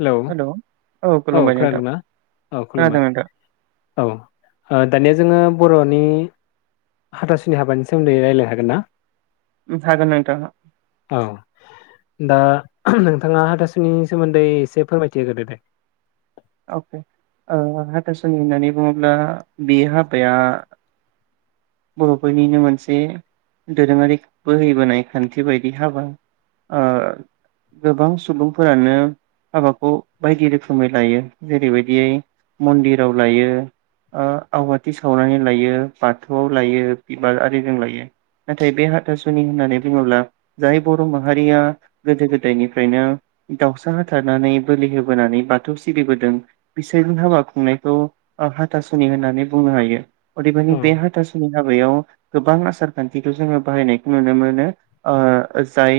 Hello hello औ औ खुलुमबाय नोंथां खोनादोंना औ खोनादों खुलुमबाय नोंथां औ दानिया जोङो बर'नि हाथासुनि हाबानि सोमोन्दै रायज्लाय हागोन ना? जागोन नोंथां औ दा नोंथाङा हाथासुनि सोमोन्दै एसे फोरमायथि होग्रोदो दे अके ओ हाथासुनि होननानै बुङोब्ला बे हाबाया बर'फोरनिनो मोनसे दोरोङारि बोहैबोनाय खान्थि बायदि हाबा ओ गोबां सुबुंफोरानो हाबाखौ बायदि रोखोमै लायो जेरैबायदियै मन्दिराव लायो ओ आवाथि सावनानै लायो बाथो थौआव लायो बिबारिजों लायो नाथाय बे हाथासुनि होननानै बुङोब्ला जाय बर' माहारिया गोदो गोदायनिफ्रायनो दाउसा हाथारनानै बोलि होबोनानै बाथौ सिबिबोदों बिसोर हाबा खुंनायखौ हाथासुनि होननानै बुंनो हायो अदेबानि औ बे हा हाथासुनि हाबायाव गोबां आसार खान्थिखौ जोङो बाहायनायखौ नुनो मोनो ओ जाय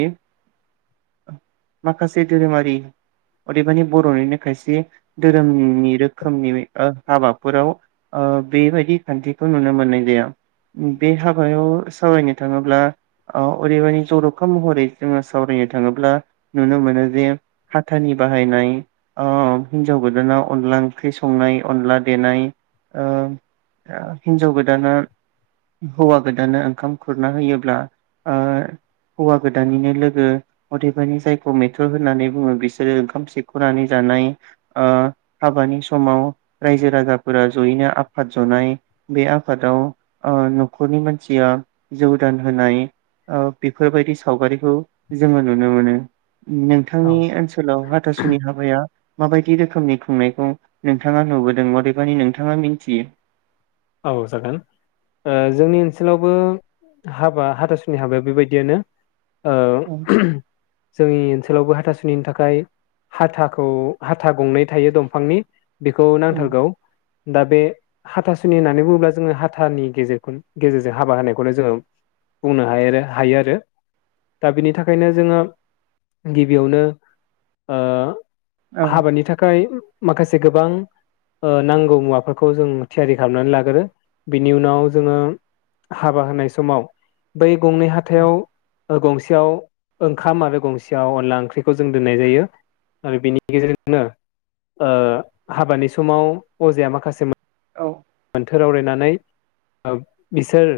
माखासे धोरोमारि अदेबानि बर'निनो खायसे धोरोमनि रोखोमनि हाबाफोराव ओ बेबायदि खान्थिखौ नुनो मोननाय याव बे हाबायाव सावरायनो थाङोब्ला ओरैबदि जरखा महरै जोङो सावरायनो थाङोब्ला नुनो मोनो जे हाथानि बाहायनाय अ हिन्जाव ओ गोदाना अनला ओंख्रि संनाय अनला देनाय ओ हिनजाव गोद गोदाना हौवा गोदाननो ओंखाम खुरना होयोब्ला ओ हौवा गोदाननिनो लोगो अदेबानि जायखौ मेथर होननानै बुङो। बिसोरो ओंखाम सेखनानै जानाय हाबानि समाव रायजो राजाफोरा जयैनो आफाद जनाय बे आफादाव ओ नख'रनि मानसिया जौदान होनाय ओ बेफोरबायदि सावगारिखौ जोङो नुनो मोनो। औ नोंथांनि ओनसोलाव हाथासुनि हाबाया माबायदि रोखोमनि खुंनायखौ नोंथाङा नुबोदों अदेबानि नोंथाङा मिनथियो? औ जागोन ओ जोंनि ओनसोलावबो हाबा हाथासुनि हाबाया बेबायदियानो। ओ जोंनि ओनसोलावबो हा हाथासुनिनि थाखाय हाथाखौ हाथा गंनै थायो दंफांनि। बेखौ औ नांथारगौ। दा बे हाथा सुनि होननानै बुङोब्ला जोङो हाथानि गेजेर गेजेरजों हाबा होनायखौनो जोङो बुंनो हायो आरो हायो आरो दा बिनि थाखायनो जोङो गिबियावनो ओ औ हाबानि थाखाय माखासे गोबां ओ नांगौ मुवाफोरखौ जों थियारि खालामनानै लाग्रो बिनि उनाव जोङो हाबा होनाय समाव बै गंनै हाथायाव ओ गंसेयाव ओंखाम आरो गंसेयाव अनला ओंख्रिखौ जों दोननाय जायो आरो बिनि गेजेरजोंनो ओ हाबानि समाव अजाया माखासे औ। मोनथोर आवरायनानै बिसोर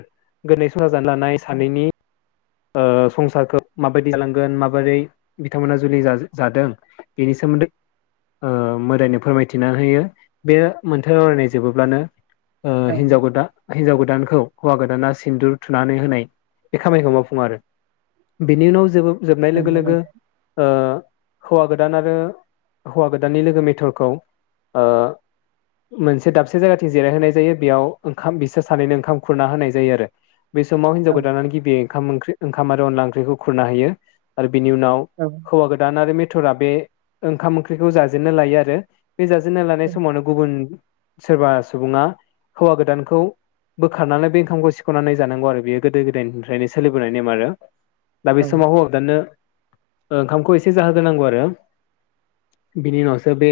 गोरलै सुवा जानो लानाय सानैनि ओ संसारखौ माबायदि जालांगोन माबोरै बिथांमोना जुलि जा-जादों बेनि सोमोन्दै ओ मोदायनो फोरमायथिना होयो बे मोनथोर आवरायनाय जोबोब्लानो ओ औ हिन्जाव गोदा हिनजाव गोदानखौ हौवा गोदाना सिन्दुर थुनानै होनाय बे खामानिखौ मावफुं फुङो आरो बेनि उनाव जोबो जोबनाय लोगो नंगौ लोगो नोंथां ओ हौवा गोदान आरो हौवा गोदाननि लोगो मेथरखौ ओ मोनसे दाबसे जायगाथिं जिरायहोनाय जायो बेयाव ओंखाम बिसोर सानैनो ओंखाम खुरना होनाय जायो आरो। बे समाव हिनजाव औ गोदानानो गिबियै ओंख्रि ओंखाम आरो अनला ओंख्रिखो खुरना होयो आरो बिनि उनाव औ हौवा गोदान आरो मेथ थरा बे ओंखाम ओंख्रिखौ जाजेननो लायो आरो। बे जाजेनना लानाय औ समावनो गुबुन सोरबा सुबुङा हौवा गोदानखौ बोखारनानै बे ओंखामखौ सिखनानै जानांगौ आरो बेयो गोदो गोदायनि फ्रायनो सोलिबोनाय नेम आरो। दा बे समाव औ हौवा गोदाननो ओंखामखौ एसे जाहोग्रोनांगौ आरो बिनि उनावसो बे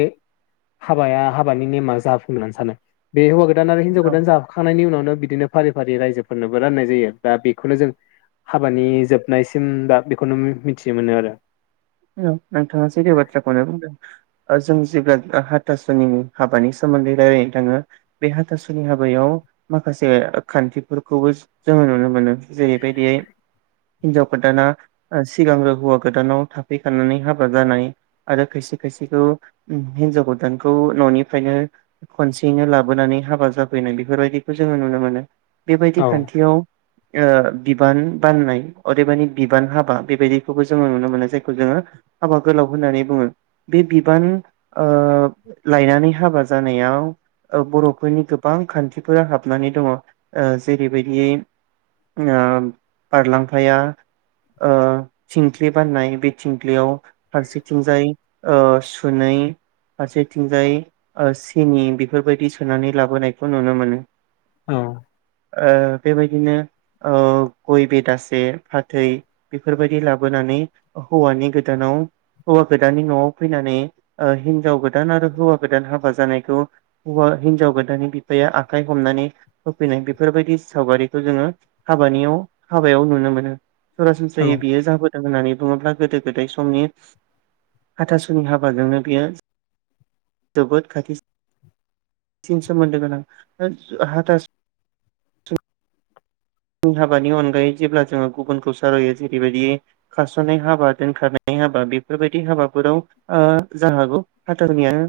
हाबाया हाबानि नेमा जाफुंङो होननानै सानो बे हौवा गोदान आरो हिनजाव औ गोदान जाबाखांनायनि उनाव बिदिनो फारि फारि रायजोफोरनोबो राननाय जायो दा बेखौनो जों हाबानि जोबनायसिम दा बेखौनो मिथिनो मोनो आरो। नोंथाङा सैथो बाथ्राखौनो बुंदों जों जेब्ला हाथासुनि हाबानि सोमोन्दै रायलायनो थाङो बे हाथासुनि हाबायाव माखासे खान्थिफोरखौबो जोङो नुनो मोनो। जेरैबायदियै हिनजाव गोदाना ओ सिगांग्रो हौवा गोदानाव था फैखनानै हाबा जानाय आरो खायसे खायसेखौ हिनजाव गोदानखौ ननिफ्रायनो खनसेयैनो लाबोनानै हाबा जाफैनाय बेफोरबायदिखौ जोङो नुनो मोनो। बेबायदि औ खान्थियाव बिबान बाननाय अदेबानि बिबान हाबा बेबायदिखौबो जोङो नुनो मोननाय जायो। जोङो हाबा गोलाव होननानै बुङो बे बिबान ओ लायनानै हाबा जानायाव बर'फोरनि गोबां खान्थिफोरा हाबनानै दङ ओ जेरैबायदि ओ बारलांफाया ओ थिंख्लि बाननाय थिंख्लियाव फारसेथिंजाय ओह सुनै फारसेथिंजाय सिनि बेफोरबायदि सोनानै लाबोनायखौ नुनो मोनो। औ ओह। बेबायदिनो ओ गय बेदासे फाथै बेफोरबायदि लाबोनानै हौवानि गोदानाव हौवा गोदाननि न'आव फैनानै हिनजाव गोदान आरो हौवा गोदान हाबा जानायखौ हिनजाव गोदाननि बिफाया आखाइ हमनानै होफैनाय बेफोरबायदि सावगारिखौ जोङो हाबानियाव हाबायाव नुनो मोनो। औ सरासनस्रायै बियो जाबोदों होननानै बुङोब्ला गोदो गोदाय समनि हाथासुनि हाबाजोंनो बियो जोबोद खाथि सोमोन्दो गोनां। हाबानि अनगायै जेब्ला जोङो गुबुनखौ सावायो जेरैबायदि खारसनाय हाबा दोनखारनाय हाबा बेफोरबायदि हाबाफोराव ओ जानो हागौ हाथासुनिया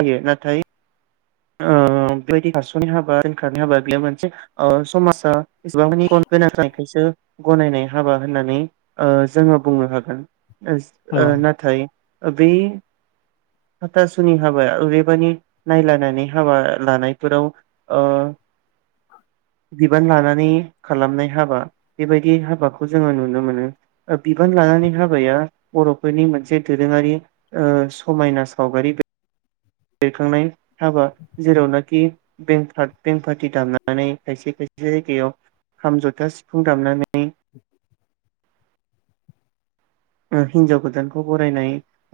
जायो नाथाय [inaudible] ओ समाजा [inaudible] गनायनाय हाबा होननानै ओ जोङो बुंनो हागोन। औ ओ नाथाय बे हाथासुनि हाबाया ओरैबानि नायलानानै हाबा लानायफोराव ओ बिबान लानानै खालामनाय हाबा बेबायदि हाबाखौ जोङो नुनो मोनो बिबान लानानै हाबाया बरफोरनि मोनसे दोरोङारि ओ समायना सावगारि। बेरखांनाय हाबा जेरावनाखि बें बेंफाटि दामनानै खायसे खायसे जायगायाव खाम जथा सि फुं दामनानै हिनजाव गोदानखौ बरायनाय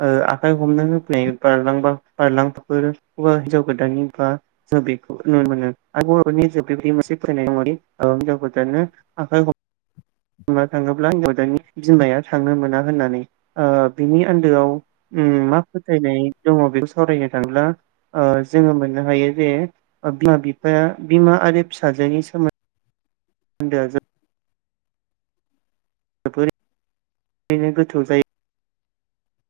ओ आखाय हमनो होनाय बारलाम्फानि [inaudible] हिनजाव गोदाननि बा बेखौ नुनो मोनो [inaudible] हौवा थाङोब्ला हिनजाव गोदाननि बिमाया थांनो मोना होननानै ओ बिनि आन्दोआव मा उम फोथायनाय दङ बेखौ सावरायनो थांब्ला ओ जोङो मोननो हायो जे बिमा बिफाया बिमा आरो फिसाजोनि [unintelligible] सोमोन्दो आ [unintelligible] बेखायनो गोथौ जायो।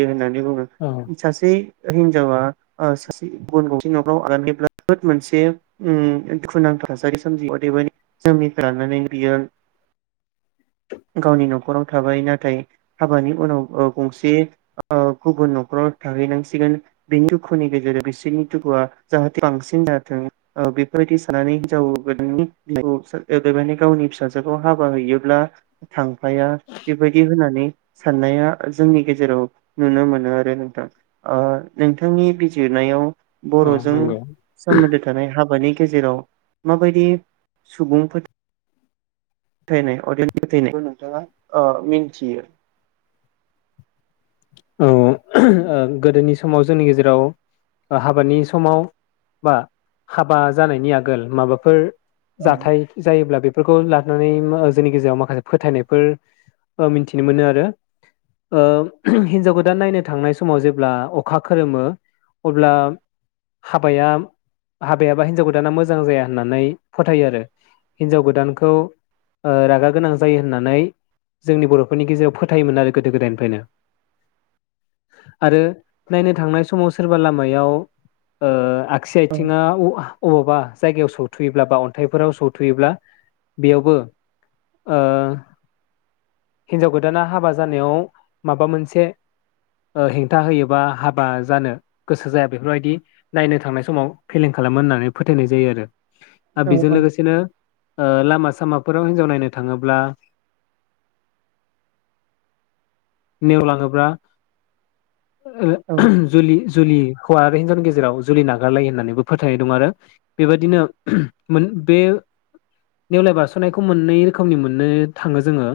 बिदिनो बुङो औ सासे हिनजावा [inaudible] जोबोद मोनसे उम दुखुनांथ थासारि सोमजियो अदेबानि जोनोमनिफ्राय लानानै बियो गावनि नखराव थाबाय नाथाय हाबानि उनाव ओ गंसे ओ गुबुन नखराव थाहैनांसिगोन बेनि दुखुनि गेजेरजों बेसोरनि दुखुवा जाहाथे बांसिन जाथों [inaudible] अदेबानि गावनि फिसाजोखौ हाबा हैनायाव थांफाया सानाया जोंनि गेजेराव नुनो मोनो आरो नोंथां ओ नोंथांनि बिजिरनायाव औ बर'जों नंगौ सोमोन्दो थानाय हाबानि गेजेराव माबायदि सुबुं फो थायनाय अगियान फोथायनाय नोंथाङा अ मिथियो? औ ओ गोदोनि समाव जोंनि गेजेराव हाबानि समाव बा हाबा जानायनि आगोल माबाफोर औ जाथाय जायोब्ला बे फोरखौ लानानै जोंनि गेजेराव माखासे फोथायनायफोर मिथिनो मोनो आरो ओ हिनजाव गोदान नायनो थांनाय समाव जेब्ला अखा खोरोमो अब्ला हाबाया हाबाया बा हिनजाव गोदाना मोजां जाया होननानै फोथायो आरो हिनजाव गोदानखौ ओ रागा गोनां जायो होननानै जोंनि बरफोरनि गेजेराव फोथायोमोन आरो गोदो गोदायनिफ्रायनो। आरो नायनो थांनाय समाव सोरबा लामायाव ओ आगसि आइथिंङा उ अबावबा जायगायाव सौथुयोब्ला बा अन्थाइफोराव सौथुयोब्ला बेयावबो ओ हिनजाव गोदाना हाबा जानायाव माबा मोन से ओ हेंथा होयो बा हाबा जानो गोसो जाया बेफोरबायदि नायनो थांनाय समाव फेलें खालामो होननानै फोथायनाय जायो आरो ओ औ बेजों औ लोगोसेनो ओ लामा सामाफोराव हिनजाव नायनो थाङोब्ला नेवला ङोब्ला औ ओ जुलि जुलि हौवा आरो हिनजावनि गेजेराव जुलि नागारलायो होननानैबो फोथायनाय दं आरो बेबायदिनो मोन बे नेवलाय बारसनायखौ मोननै रोखोमनि मोननो थाङो जोङो।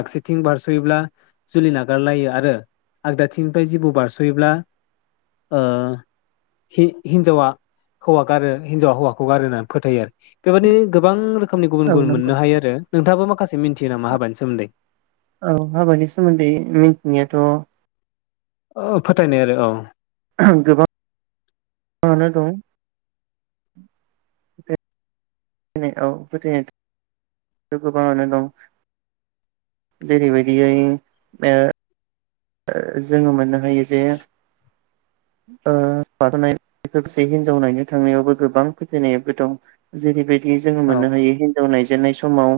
आगसिथिं बार सयोब्ला जुलि ना गारलायो आरो आगदाथिंनिफाय जिबौ बारसयोब्ला ओ हि-हिनजावा हौवा गारो हिनजावा हौवाखौ गारो होनना फोथायो आरो बेबादिनो गोबां रो खोमनि गुबुन औ गुबुन नंगौ मोननो हायो आरो नोंथाङाबो माखासे मिथियो नामा हाबानि सोमोन्दै? मिनथिनायाथ' औ फोथायनाय आरो औ गोबाङानो दं। फोथायनाय औ फोथायनाय गोबाङानो दं जेरैबायदियै ओ ओ जोङो मोनो हायो जे ओ [unintelligible] लोगोसे हिनजाव नायनो थांनायावबो गोबां फोथायनायाबो दं। जेरैबाय दि जोङो औ मोननो हायो हिनजाव नाय जेननाय समाव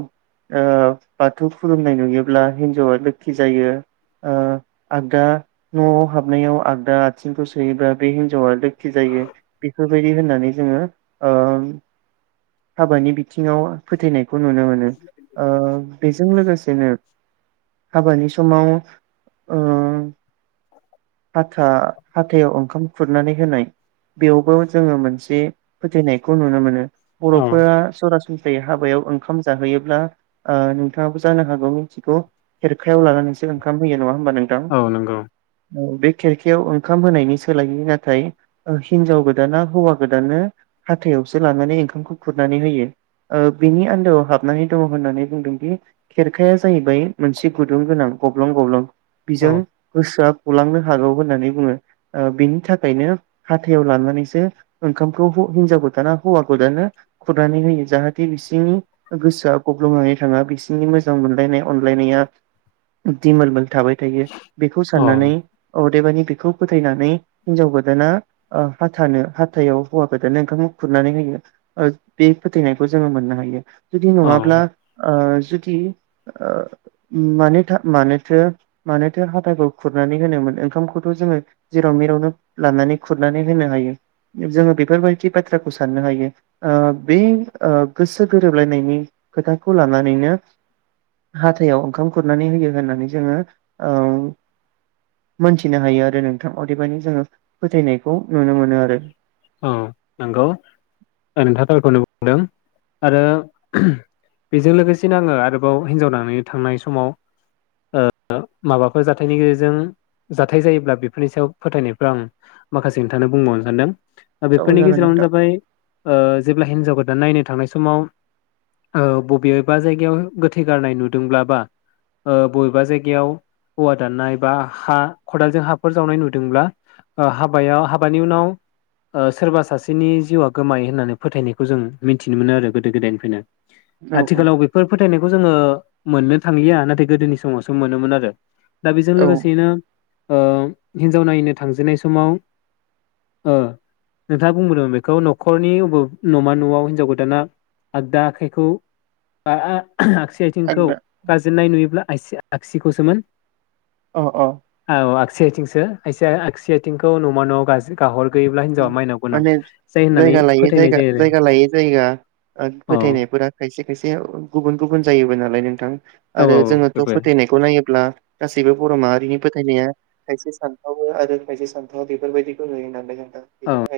ओ बाथौ खुलुमनाय नुयोब्ला हिन्जावा लोखि जायो ओ आगदा नआव हाबनायाव आगदा आथिंखौ सोयोब्ला बे हिनजावा लोखि जायो बेफोरबायदि होननानै जोंङो ओ हाबानि बिथिङाव फोथायनाय खौ नुनो मोनो ओ बेजों लोगोसेनो हाबानि समाव ओ हाथा हाथायाव ओंखाम खुरनानै होनाय बेयावबो जोंङो मोनसे फोथायनाइखौ नुनो मोनो। औ बरफोरा सरास नस्रायै हाबायाव ओंखाम जाहोयोब्ला ओ नोंथाङाबो जानो हागौ मिथिगौ खेरखायाव लानानैसो ओंखाम होयो नङा होनबा नोंथां? औ नंगौ औ बे खेरखायाव ओंखाम होनायनि सोलायै नाथाय ओ हिनजाव गोदाना हौवा गोदानो हाथायावसो लानानै ओंखामखौ खुरनानै होयो। ओ बिनि आन्दोआव हाबनानै दङ होननानै बुंदोंदि खेरखाया जाहैबाय मोनसे गुदुं गोनां गब्लं गब्लं। औ बिजों गोसोआ गलांनो हागौ होननानै बुङो। ओ बिनि थाखायनो हाथायाव लानानैसो ओंखामखौ हु हिनजाव गोदाना हौवा गोदाननो खुरनानै होयो जाहाथे बिसोरनि गोसोआ गब्लंनानै थाङा बिसिनि मोजां मोनलायनाया अनलायनाया दिमोल मोल थाबाय थायो बेखौ औ साननानै अदेबानि बेखौ फोथायनानै हिन्जाव गोदाना ओ हाथानो हाथायाव हौवा गोदाननो ओंखामखौ खुरनानै होयो ओ बे फोथायनायखौ जोंङो मोननो हायो। जुदि औ नङाब्ला ओ जुदि ओ मानिथा मानोथो मानोथो हाथाखौ खुरनानै होनोमोन ओंखामखौथ जोंङो जेराव मेरावनो लानानै खुरनानै होनो हायो जोंङो बेफोरबायदि बाथ्राखौ साननो हायो ओ बे ओ गोसो गोरोबलायनायनि खोथाखौ लानानैनो हाथायाव ओंखाम खुरनानै होयो होननानै जोंङो ओ मोनथिनो हायो आरो नोंथां अदेबानि जोंङो फोथायनायखौ नुनो मोनो आरो। औ नंगौ नोंथाङा थारखौनो बुंदों आरो बेजों लोगोसेनो आंङो आरोबाव हिन्जाव नायनो थांनाय समाव ओ माबाफोर जाथायनि गेजेरजों जाथाय जायोब्ला बेफोरनि सायाव फोथायनायखौ आं माखासे नोंथांनो बुंबावनो सानदों। औ बेफोरनि जागोन गेजेरावनो नोंथां जाबाय ओ जेब्ला हिनजाव गोदान नायनो थांनाय समाव ओ बबेबा जायगायाव गोथै गारनाय नुदोंब्ला बा ओ बबेबा जायगायाव औवा दाननाय बा हा खदालजों हाफोर जावनाय नुदोंब्ला ओ हाबायाव हाबानि उनाव सोरबा सासेनि जिउआ गोमायो होननानै फोथायनायखौ जों मिथिनो मोनो आरो गोदो गोदायनिफ्रायनो। औ आथिखालाव बेफोर फोथायनाय खौ जोंङो मोननो थांलिया नाथाय गोदोनि समावसो मोनोमोन आरो। दा बेजों औ लोगोसेनो ओ हिन्जाव नायनो थांजेननाय समाव ओ नोंथाङा बुंबोदों बेखौ नख'रनि नमा नआव हिनजाव गोदाना आगदा आखाइखौ बा आ आगसि आथिंखौ आंदा गाजेननाय नुयोब्ला आसि आगसिखौसोमोन। अ अ। सेथिंसो खायसे आगसि आथिंखौ नमा न'आव गाज्रि गाहर ग्रोयोब्ला हिन्जावा माने जायगा लायै जायगा जायगा लायै जायगा आरो फोथायनायफोरा खायसे खायसे खायसे गुबुन गुबुन जायोबो नालाय नोंथां। औ आरो औ जोंनाथ' बेबो फोथायनायखौ नायोब्ला गासैबो बर' माहारिनि फोथायनाया खायसे सानथावो आरो खायसे सानथावा बेफोरबायदिखौ नुयो नालाय जों। औ